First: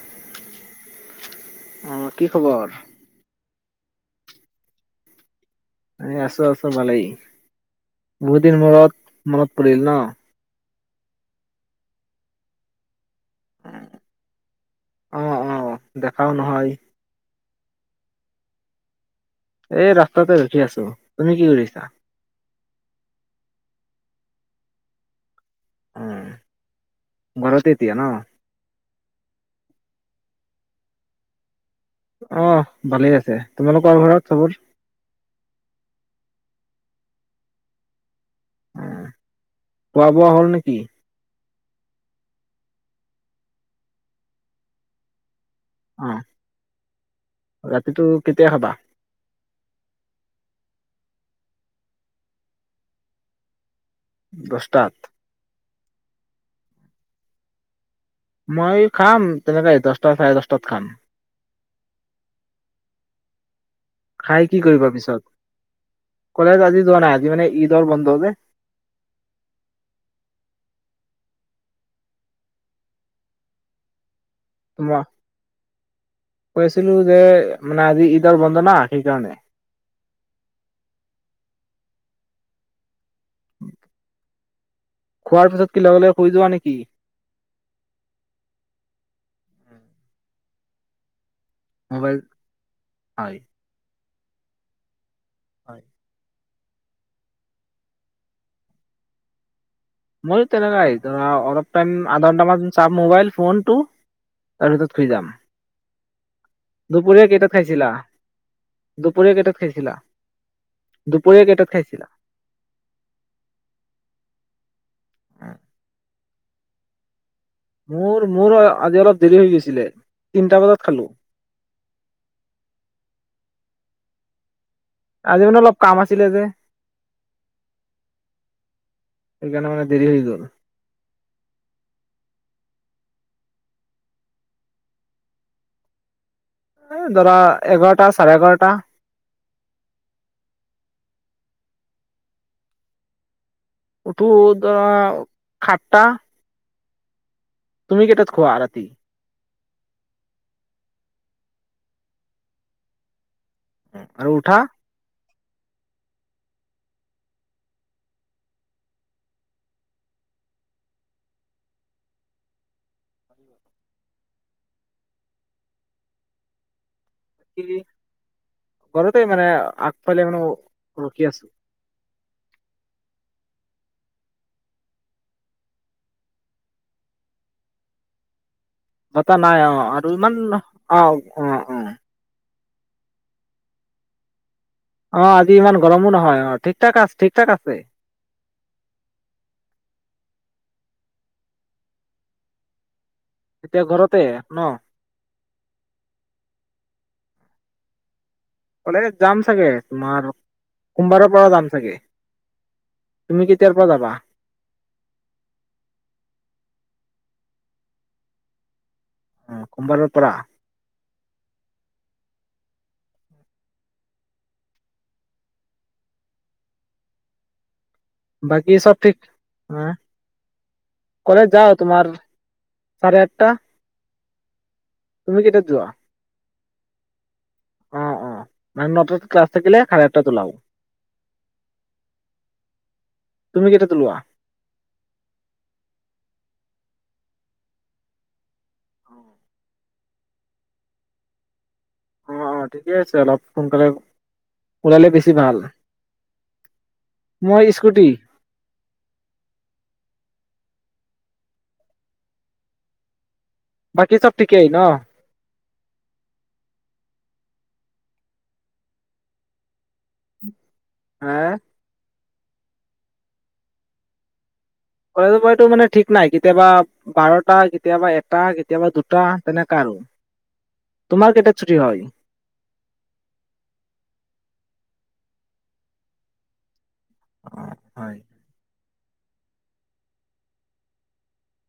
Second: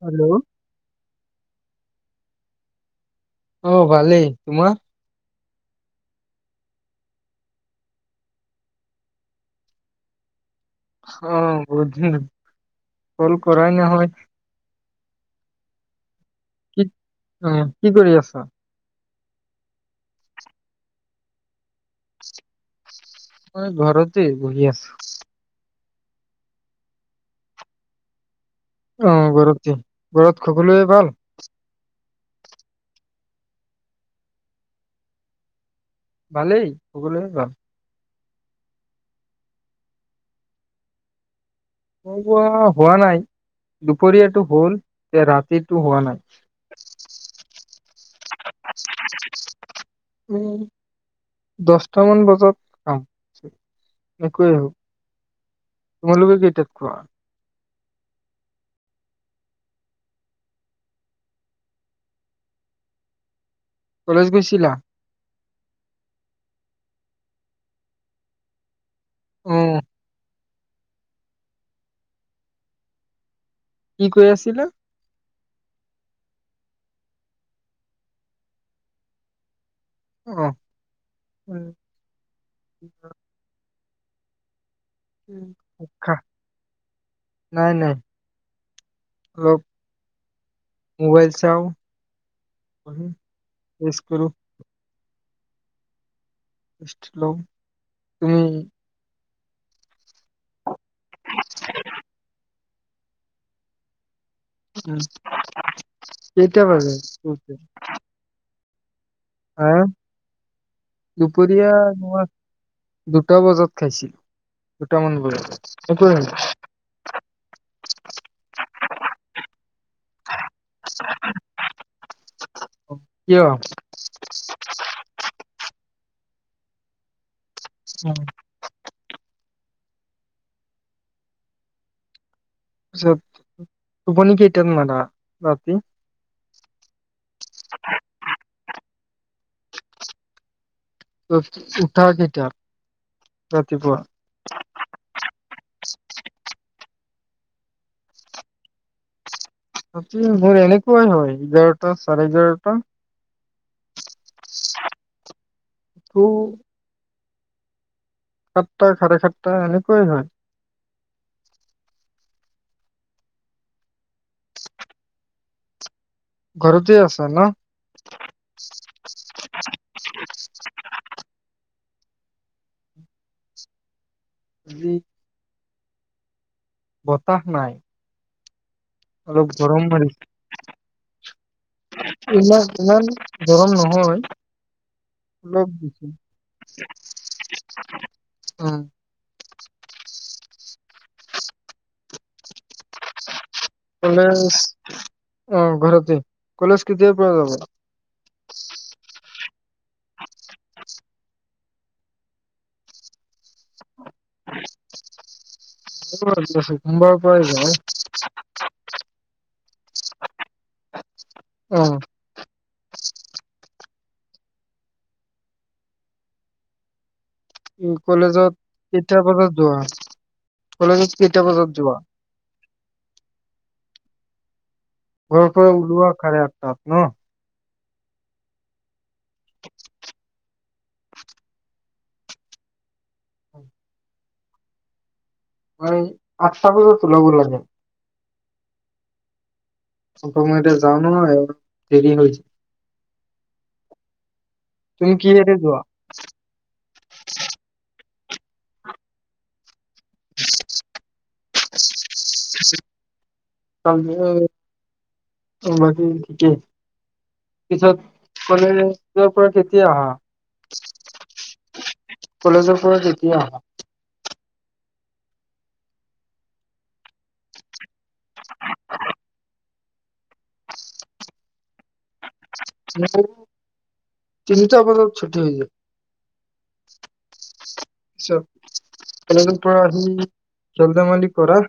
Hello অ', কি খবৰ? অ', ভালেই? তোমাৰ? এ আছো, আছো ভালেই। বহুত দিন মূৰত মনত পৰিল ন? অ', বহুত দিন, ফোন কৰাই নহয়। অ', অ', দে অ' নহয়। উম, কি কৰি আছা? এই ৰাস্তাতে ৰখি আছো। তুমি কি কৰিছা? মই ঘৰতে বহি আছো। উম ঘৰতে এতিয়া ন? অ', ঘৰতেই। ঘৰত সকলোৰে ভাল? অহ ভালেই আছে, তোমালোকৰ ঘৰত চবৰ ভালেই, সকলোৰে ভাল। উম খোৱা-বোৱা হ'ল নেকি? খোৱা বোৱা হোৱা নাই, দুপৰীয়া টো গ'ল এতিয়া ৰাত সেইটো হোৱা নাই। সেইটো কেতিয়া খাৱা? উম দহটামান বজাত খাওঁ। দোষ। তোমালোকে কেইটাত খোৱা? মই খাম তেনেকে দসটা চাৰে দসটাত খাম। কলেজ খায় কি গৈছিলা কৰিবা পিছত? কলেজ আজি যোৱা নাই আজি মানে ঈদৰ বন্ধ যে। অ [unintelligible] কৈ আছিলে। কৈছিলোঁ যে মানে, আজি ঈদৰ বন্ধ ন সেইকাৰণে। আহ, উম। উম খোৱাৰ পিছত কি লগে খা লগে শুই যোৱা নেকি? নাই নাই অলপ মোবাইলছ যও। মোবাইল হয় কৰোঁ হয়। তুমি? মোৰ তেনেকুৱা নাই। অলপ টাইম, আধা ঘণ্টামান চফাত বহি মোবাইল ফোনটো চাওঁ। তাৰ পিছত উম, শুই যাম। কেইটা বাজে দুপৰীয়া শুতে? কেইটাত খাইছিলা? দুপৰীয়া কেইটাত হা, খাইছিলা কেইটাত দুপৰীয়া খাইছিলা তোমাৰ দুটা বজাত খাইছিল। দুটা মান বজাত, সেইটোৱে মানে মোৰ মোৰ আজি অলপ দেৰি হৈ গৈছিলে। তিনটা বজাত খালো কিয়? আজি মানে অলপ কাম আছ ছিলে যে। চাৰ সেইকাৰণে মানে দেৰি হৈ গ'ল। চ'ব টোপনি কেইটা মাৰা ৰাতি। ধৰা এঘাৰটা, চাৰে এঘাৰটা। উঠ, উঠা কেইটাত? ৰাতিপুৱা উঠো ধৰা, সাতটা। তুমি কেইটাত শুৱা ৰাতি? ৰাতি মোৰ এনেকুৱাই হয় এঘাৰটা, চাৰে এঘাৰটা। আৰু উঠা? [unintelligible] সাতটা, চাৰে সাতটা এনেকুৱাই হয়। ঘৰতে আছ [unintelligible] ঘৰতেই মানে অ, আগফালে মানে ৰখি আছোঁ। যি বতাহ নাই। বতা অলপ নাই অ', গৰম আৰু মাৰিছে ইমান অ', অ', অ'। ইমান ইমান গৰম নহয়। অ', আজি অলপ ইমান দিছে গৰমো নহয়। অ', ঠিক-ঠাক আছ, ঠিক ঠাক আছে। উম, এতিয়া ঘৰতে কলেজ। ন অ', ঘৰতে কলেজ কেতিয়া পৰা যাবা? কলে যাম চাগে তোমাৰ সোমবাৰৰ পৰা যাম চাগে তুমি কেতিয়াৰ পৰা যাবা সোমবাৰ পৰা যাম অ সোমবাৰৰ পৰা আহ উম কলেজত বাকী চব কেইটা ঠিক বজাত যোৱা অ কলেজত কেইটা কলেজ বজাত যাও যোৱা তোমাৰ চাৰে আঠটা তুমি ঘৰপ কেইটাত যোৱা উওলোৱা [inaudible] তপ ন অ' অ' মান নটাত ক্লাছ থাকিলে চাৰে আঠটা ওলাব তুমি কেইটাত তলোৱা মই আঠতা বজাত ওলাব লাগে উ [inaudible] হ'ব মই এতিয়া যান নহয় দেৰি হৈছে অ' অ' ঠিকে আছে অলপ সোনকালে ওলালে তুমি বেছি কিহেৰে ভাল যোৱা মই স্কুটি আছে [inaudible] বাকী চব ঠিকে হ ন বাকী ঠিকেই পিছত কলে তৰ [unintelligible] পৰা কেতিয়া আহা হ [unintelligible] কলেজৰ পৰা তেতিয়া আহা কলেজৰ মইটো মানে ঠিক নাই কেতিয়াবা বাৰটা কেতিয়াবা এটা কেতিয়াবা দুটা তেনেকা আৰু তোমাৰ কেইটাত ছুটি হয় তিনিটা বজাত ছুটি হৈ যায়। অ' হয় পিছত কলেজৰ পৰা আহি খেল ধেমালি কৰা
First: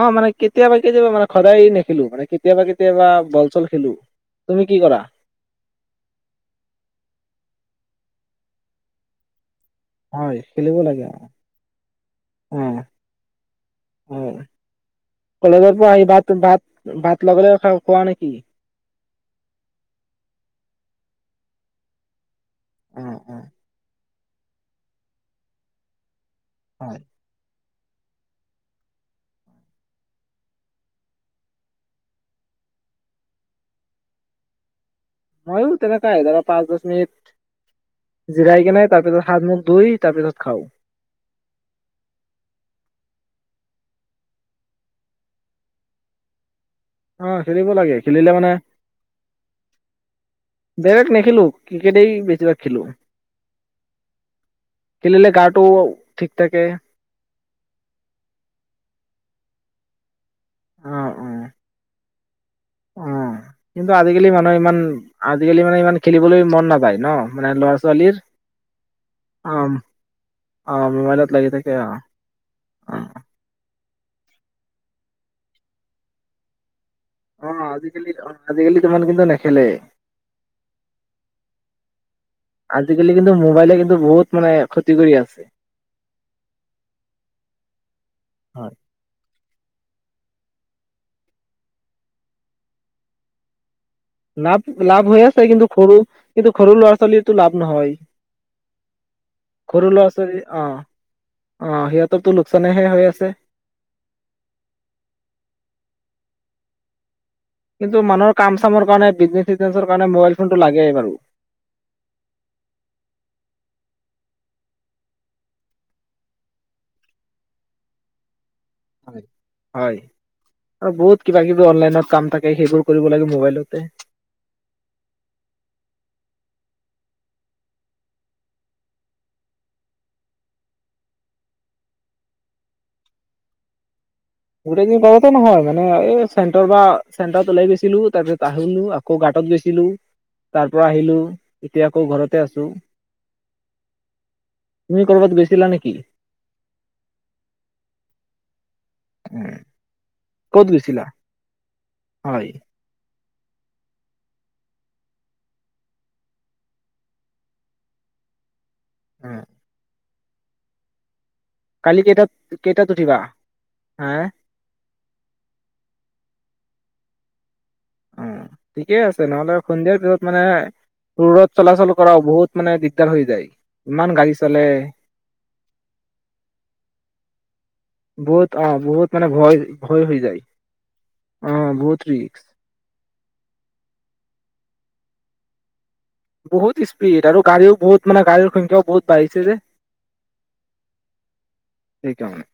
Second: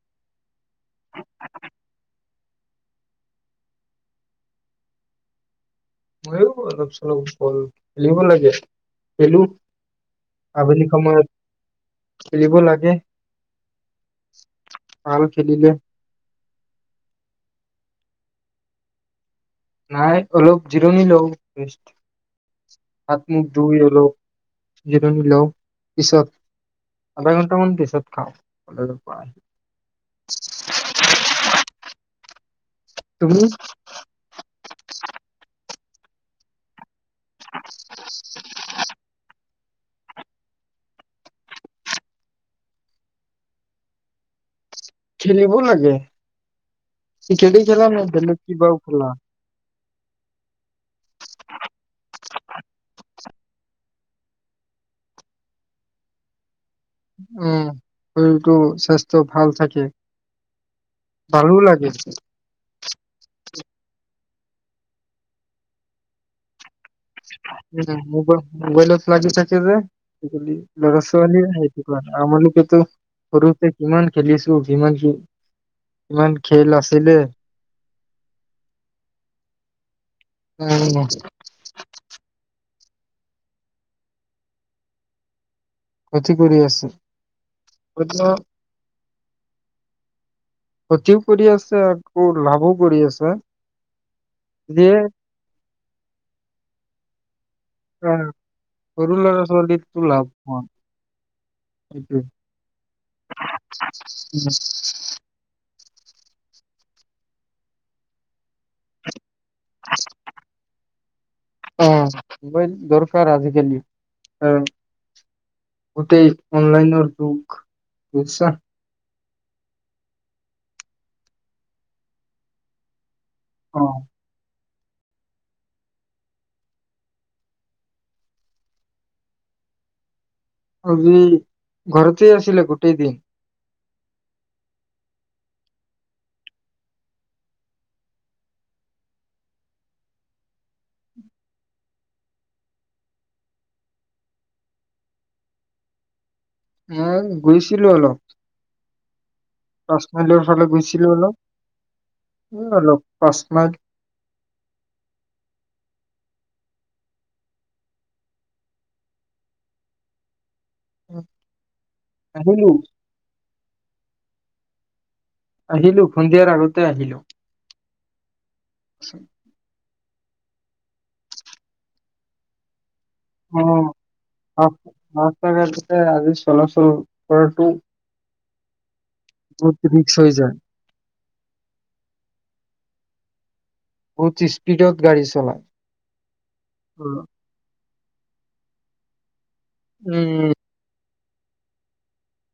অ মানে কেতিয়াবা কেতিয়াবা মানে সদায় নেখেলো মানে কেতিয়াবা কেতিয়াবা বল চল খেলো তুমি কি কৰা ময়ো অলপ চলপ বল খেলিব লাগে খেলো হয় খেলিব আবেলি লাগে সময়ত খেলিব অ লাগে অ ভাল খেলিলে কলেজৰ পৰা আহি ভাত ভাত ভাত লগলে লগে খাও, [unintelligible] নাই অলপ জিৰণি লওঁ উম হাত উম মুুগ ধুই আৰু জিৰণি লৌ হয়। পিছত আধা ঘণ্টা মান দিছ, [inaudible] তুমি হয় তেনেকাই পাচ দশ মিনিট জিৰাইকেনে তাৰ পিছত, হাত মুখ ধুই তাৰপিছত খাও খেলিব লাগে। অ' ক্ৰিকেটে খেলিব খেলা লাগে নে খেলিলে বেলেগ মানে কিবাও খেলা বেক নে খেলো ক্ৰিকেটেই বেছিভাগ খেলো। খেলিলে গাটো ঠিক থাকে। উম শৰীৰটো স্বাস্থ্য ভাল থাকে, অ অ ভালো লাগে। অ। কিন্তু আজিকালি ইমান আজিকালি মানে ইমান খেলিবলৈ মন নাযায়। ন মানে ল'ৰা ছোৱালীৰ। মবাই মোবাইলত লাগি অ থাকে যে অ ল'ৰা মোবাইলত ছোৱালী লাগি থাকে অ স আমালোকেতো অ সৰুতে কিমান খেলিছো কিমান, কিমান খেল আছিলে। অ আজিকালি অ আজিকালি তুমান কিন্তু নেখেলে। উম। আজিকালি কিন্তু মোবাইলে কিন্তু বহুত মানে ক্ষতি কৰি আছে। ক্ষতি কৰি আছে [unintelligible] হয় ক্ষতিও কৰি আছে আকৌ লাভো কৰি আছে। লাভ যিয়ে লাভ হৈ আছে কিন্তু সৰু, কিন্তু সৰু ল'ৰা ছোৱালীৰ লাভ নহয়। আহ, সৰু ল'ৰা সৰু ছোৱালীকো ল'ৰা লাভ ছোৱালী, হোৱা অ', অ', সেইটোৱে সিহঁতৰো লোকচানেহে হৈ আছে। কিন্তু মানুহৰ কাম চামৰ কাৰণে বিজনেচ চজনেচৰ কাৰণে মোবাইল ফোনটো লাগেই বাৰু। অ মোবাইল দৰকাৰ আজিকালি আহ গোটেই অনলাইনৰ যগ বুজছা। হয় আৰু বহুত কিবা কিবি অনলাইনত কাম থাকে সেইবোৰ কৰিব লাগে অ মোবাইলতে। আজি ঘৰতেই আছিলে গোটেই দিন গোটেই দিন পতে নহয় মানে এই চেণ্টাৰ বা চেণ্টাৰত ওলাই গৈছিলো, তাৰপিছত আহিলো আকৌ গাঁতত গৈছিলো, তাৰ পৰা আহিলো এতিয়া আকৌ ঘৰতে আছো। তুমি কৰবাত গৈছিলা নেকি? উম, গৈছিলো অলপ। পাছমিলৰ ক'ত ফালে গৈছিলা গৈছিলো অলপ হয় উ অলপ। [unintelligible] উম। উম। কালি কেইটাত কেইটাত উঠিবা? হে আহিলো সন্ধিয়াৰ আগতে আহিলো। ঠিকে আছে নহ'লে আৰু সন্ধিয়া ত মানে দূৰত চলাচল কৰাও বহুত মানে দিগদাৰ হৈ যায় উ ইমান গাড়ী চলে ৰাস্তা ঘাটতে আজি চলাচল কৰাটো বহুত অ' বহুত মানে ভয় ভয় হৈ যায় অ' বহুত ৰিস্ক। বহুত স্পীডত গা়ী চলায়। বহুত উম, স্পিড আৰু গাড়ীও বহুত মানে গাড়ীৰ সংখ্যাও বহুত বাঢ়িছে যে। উম। সেই কৰনে।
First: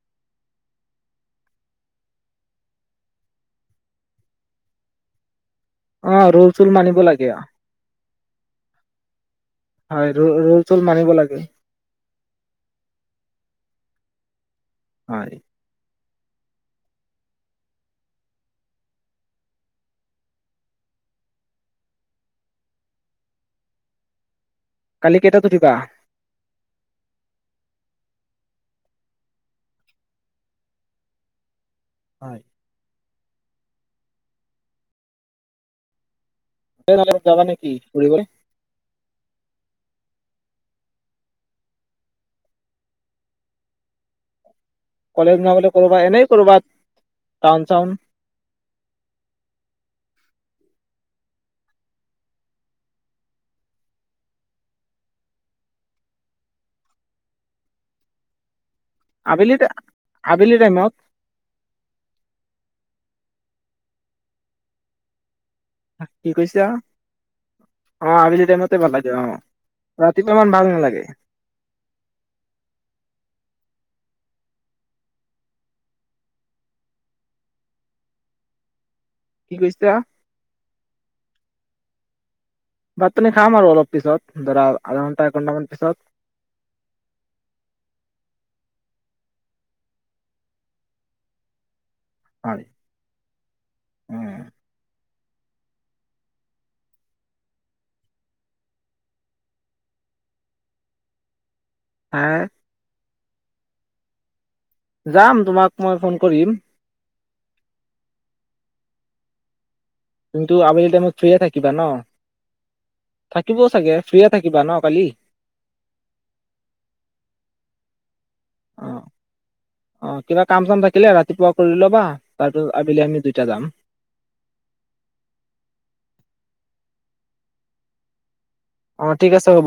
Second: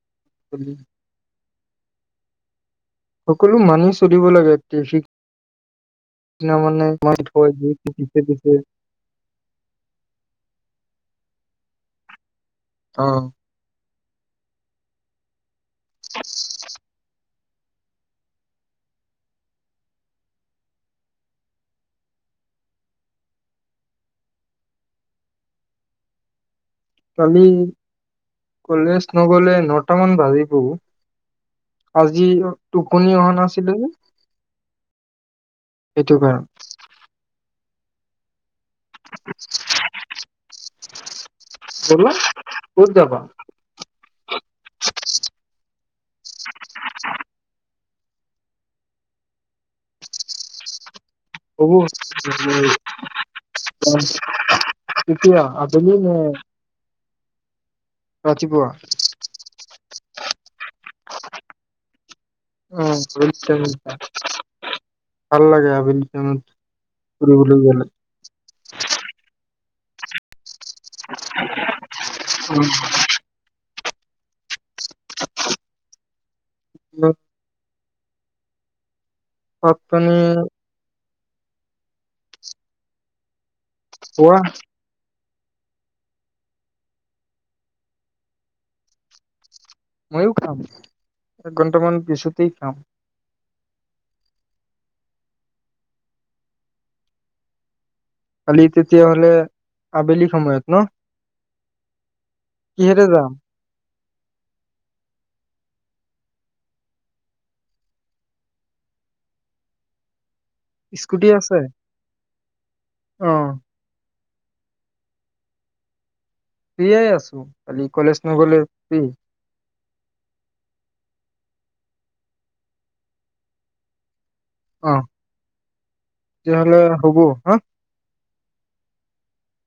উম। সকলো মানি চলিব লাগে একি শিক অ ৰোল চোল মানিব লাগে [unintelligible] হয় ৰোল মানিব লাগে। অ' হয়। [inaudible] কালি কেইটাত উঠিবা কালি কলেজ নগ'লে নটামান বাজিব, আজি হয় ত কুনি অহা নাছিলো এইটো কাৰণ যাবা [unintelligible] [inaudible] ব ক'ত যাবা কলেজ নগলে কৰবা এনেই কৰবাত টাউন চাউন হ'ব তেতিয়া [inaudible] আবেলি নে ৰাতিপুৱা আবেলি আবেলি টাইমত আহ উ্চ [unintelligible] কি কৈছা ফুৰিবলৈ গ'লে। অ আবেলি টাইমতে ভাল লাগে অ ৰাতিপুৱা ইমান ভাল নাই, উ [inaudible] ন [unintelligible] কি কৈছা সপ্তানি ভাত পানী খাম আৰু অলপ খোৱা পিছত ধৰা [inaudible] [unintelligible] ঘন্টামান পিছত। মইয়ো খাম, এক ঘণ্টা মান পিছতে হয় খাম। উম। কালি তেতিয়াহ'লে আবেলি সময়ত ন'? হাই কিহেৰে যাম? যাম তোমাক মই ফোন কৰিম। কিন্তু আবেলি টাইমত স্কুটি ফ্ৰিয়ে আছে থাকিবা ন'? অ থাকিবও চাগে। ফ্ৰিয়ে থাকিবা ন' কালি? ফ্ৰিয়ে আছোঁ কালি কলেজ নগলে ফ্ৰী অ', অ', কিবা কাম চাম থাকিলে ৰাতিপুৱা কৰি ল'বা, তাৰপিছত আবেলি আমি দুইটা যাম। অ', তেতিয়াহ'লে হ'ব হা। অ', ঠিক আছে। হ'ব।